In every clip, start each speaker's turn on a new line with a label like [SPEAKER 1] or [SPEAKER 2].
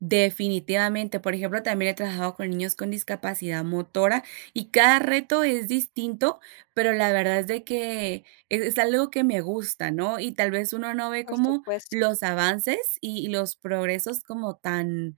[SPEAKER 1] Definitivamente, por ejemplo, también he trabajado con niños con discapacidad motora, y cada reto es distinto, pero la verdad es de que, es es algo que me gusta, ¿no?, y tal vez uno no ve
[SPEAKER 2] Por
[SPEAKER 1] como
[SPEAKER 2] supuesto.
[SPEAKER 1] los avances y y los progresos como tan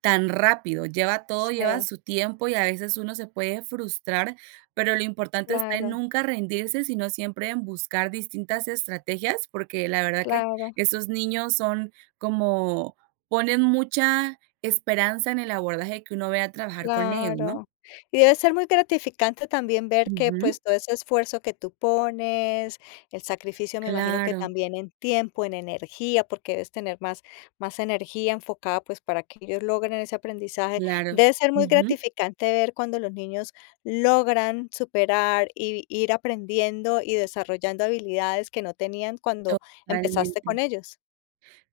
[SPEAKER 1] tan rápido, lleva todo, lleva
[SPEAKER 2] Sí.
[SPEAKER 1] su tiempo y a veces uno se puede frustrar, pero lo importante está en
[SPEAKER 2] Claro.
[SPEAKER 1] nunca rendirse, sino siempre en buscar distintas estrategias, porque la verdad que
[SPEAKER 2] Claro.
[SPEAKER 1] esos niños son como ponen mucha esperanza en el abordaje que uno vaya a trabajar con ellos, ¿no?
[SPEAKER 2] Claro, y debe ser muy gratificante también ver que,
[SPEAKER 1] Ujú.
[SPEAKER 2] pues, todo ese esfuerzo que tú pones, el sacrificio me imagino que
[SPEAKER 1] Claro.
[SPEAKER 2] también en tiempo, en energía, porque debes tener más más energía enfocada, pues, para que ellos logren ese aprendizaje,
[SPEAKER 1] Claro,
[SPEAKER 2] debe ser muy
[SPEAKER 1] ujú.
[SPEAKER 2] gratificante ver cuando los niños logran superar y ir aprendiendo y desarrollando habilidades que no tenían cuando empezaste con
[SPEAKER 1] Totalmente
[SPEAKER 2] ellos.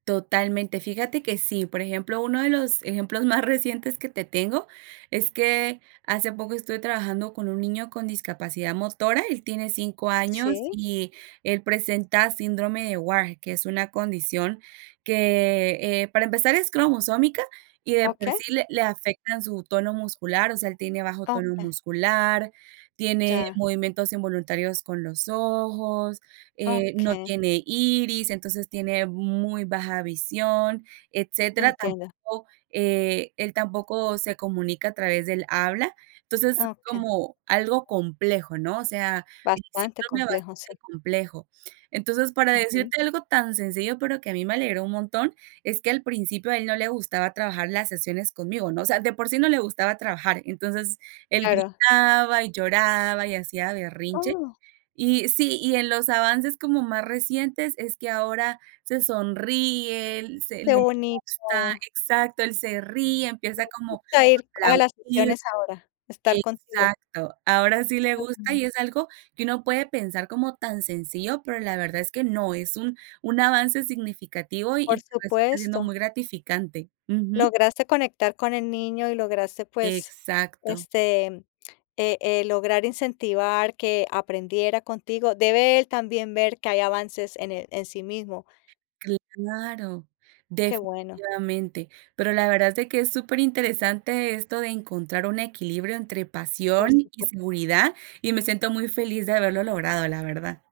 [SPEAKER 1] totalmente, fíjate que sí, por ejemplo, uno de los ejemplos más recientes que te tengo es que hace poco estuve trabajando con un niño con discapacidad motora, él tiene 5 años
[SPEAKER 2] Sí.
[SPEAKER 1] y él presenta síndrome de Wahr, que es una condición que, eh, para empezar es cromosómica y de por
[SPEAKER 2] Okey.
[SPEAKER 1] sí, le le afectan su tono muscular, o sea, él tiene bajo tono
[SPEAKER 2] Okey.
[SPEAKER 1] muscular, tiene
[SPEAKER 2] Ya.
[SPEAKER 1] movimientos involuntarios con los ojos, eh, no
[SPEAKER 2] Okey.
[SPEAKER 1] tiene iris, entonces tiene muy baja visión, etcétera,
[SPEAKER 2] Entiendo.
[SPEAKER 1] tampoco, eh, él tampoco se comunica a través del habla, entonces es
[SPEAKER 2] Ah, okey.
[SPEAKER 1] como algo complejo, ¿no?, o sea,
[SPEAKER 2] Bastante complejo, sí.
[SPEAKER 1] bastante complejo, entonces, para
[SPEAKER 2] Ujú.
[SPEAKER 1] decirte algo tan sencillo, pero que a mí me alegró un montón, es que al principio a él no le gustaba trabajar las sesiones conmigo, ¿no?, o sea, de por sí no le gustaba trabajar, entonces, él
[SPEAKER 2] Claro.
[SPEAKER 1] gritaba y lloraba y hacía berrinche,
[SPEAKER 2] Oh.
[SPEAKER 1] y sí, y en los avances como más recientes, es que ahora se sonríe, se,
[SPEAKER 2] Qué
[SPEAKER 1] le gusta,
[SPEAKER 2] bonito.
[SPEAKER 1] exacto, él se ríe, empieza
[SPEAKER 2] Les
[SPEAKER 1] como
[SPEAKER 2] gusta ir
[SPEAKER 1] a
[SPEAKER 2] a las
[SPEAKER 1] aplaudir,
[SPEAKER 2] sesiones ahora, estar contigo.
[SPEAKER 1] exacto, ahora sí le gusta
[SPEAKER 2] Okey.
[SPEAKER 1] y es algo que uno puede pensar como tan sencillo, pero la verdad es que no, es un un avance significativo y
[SPEAKER 2] Por
[SPEAKER 1] te resulta siendo
[SPEAKER 2] supuesto.
[SPEAKER 1] muy gratificante, ujú.
[SPEAKER 2] Lograste conectar con el niño y lograste, pues,
[SPEAKER 1] Exacto.
[SPEAKER 2] este, eh eh, lograr incentivar que aprendiera contigo, debe él también ver que hay avances en el, en sí mismo.
[SPEAKER 1] Claro,
[SPEAKER 2] Qué bueno.
[SPEAKER 1] definitivamente, pero la verdad es de que es superinteresante esto de encontrar un equilibrio entre pasión
[SPEAKER 2] Por
[SPEAKER 1] y
[SPEAKER 2] supuesto.
[SPEAKER 1] seguridad y me siento muy feliz de haberlo logrado, la verdad.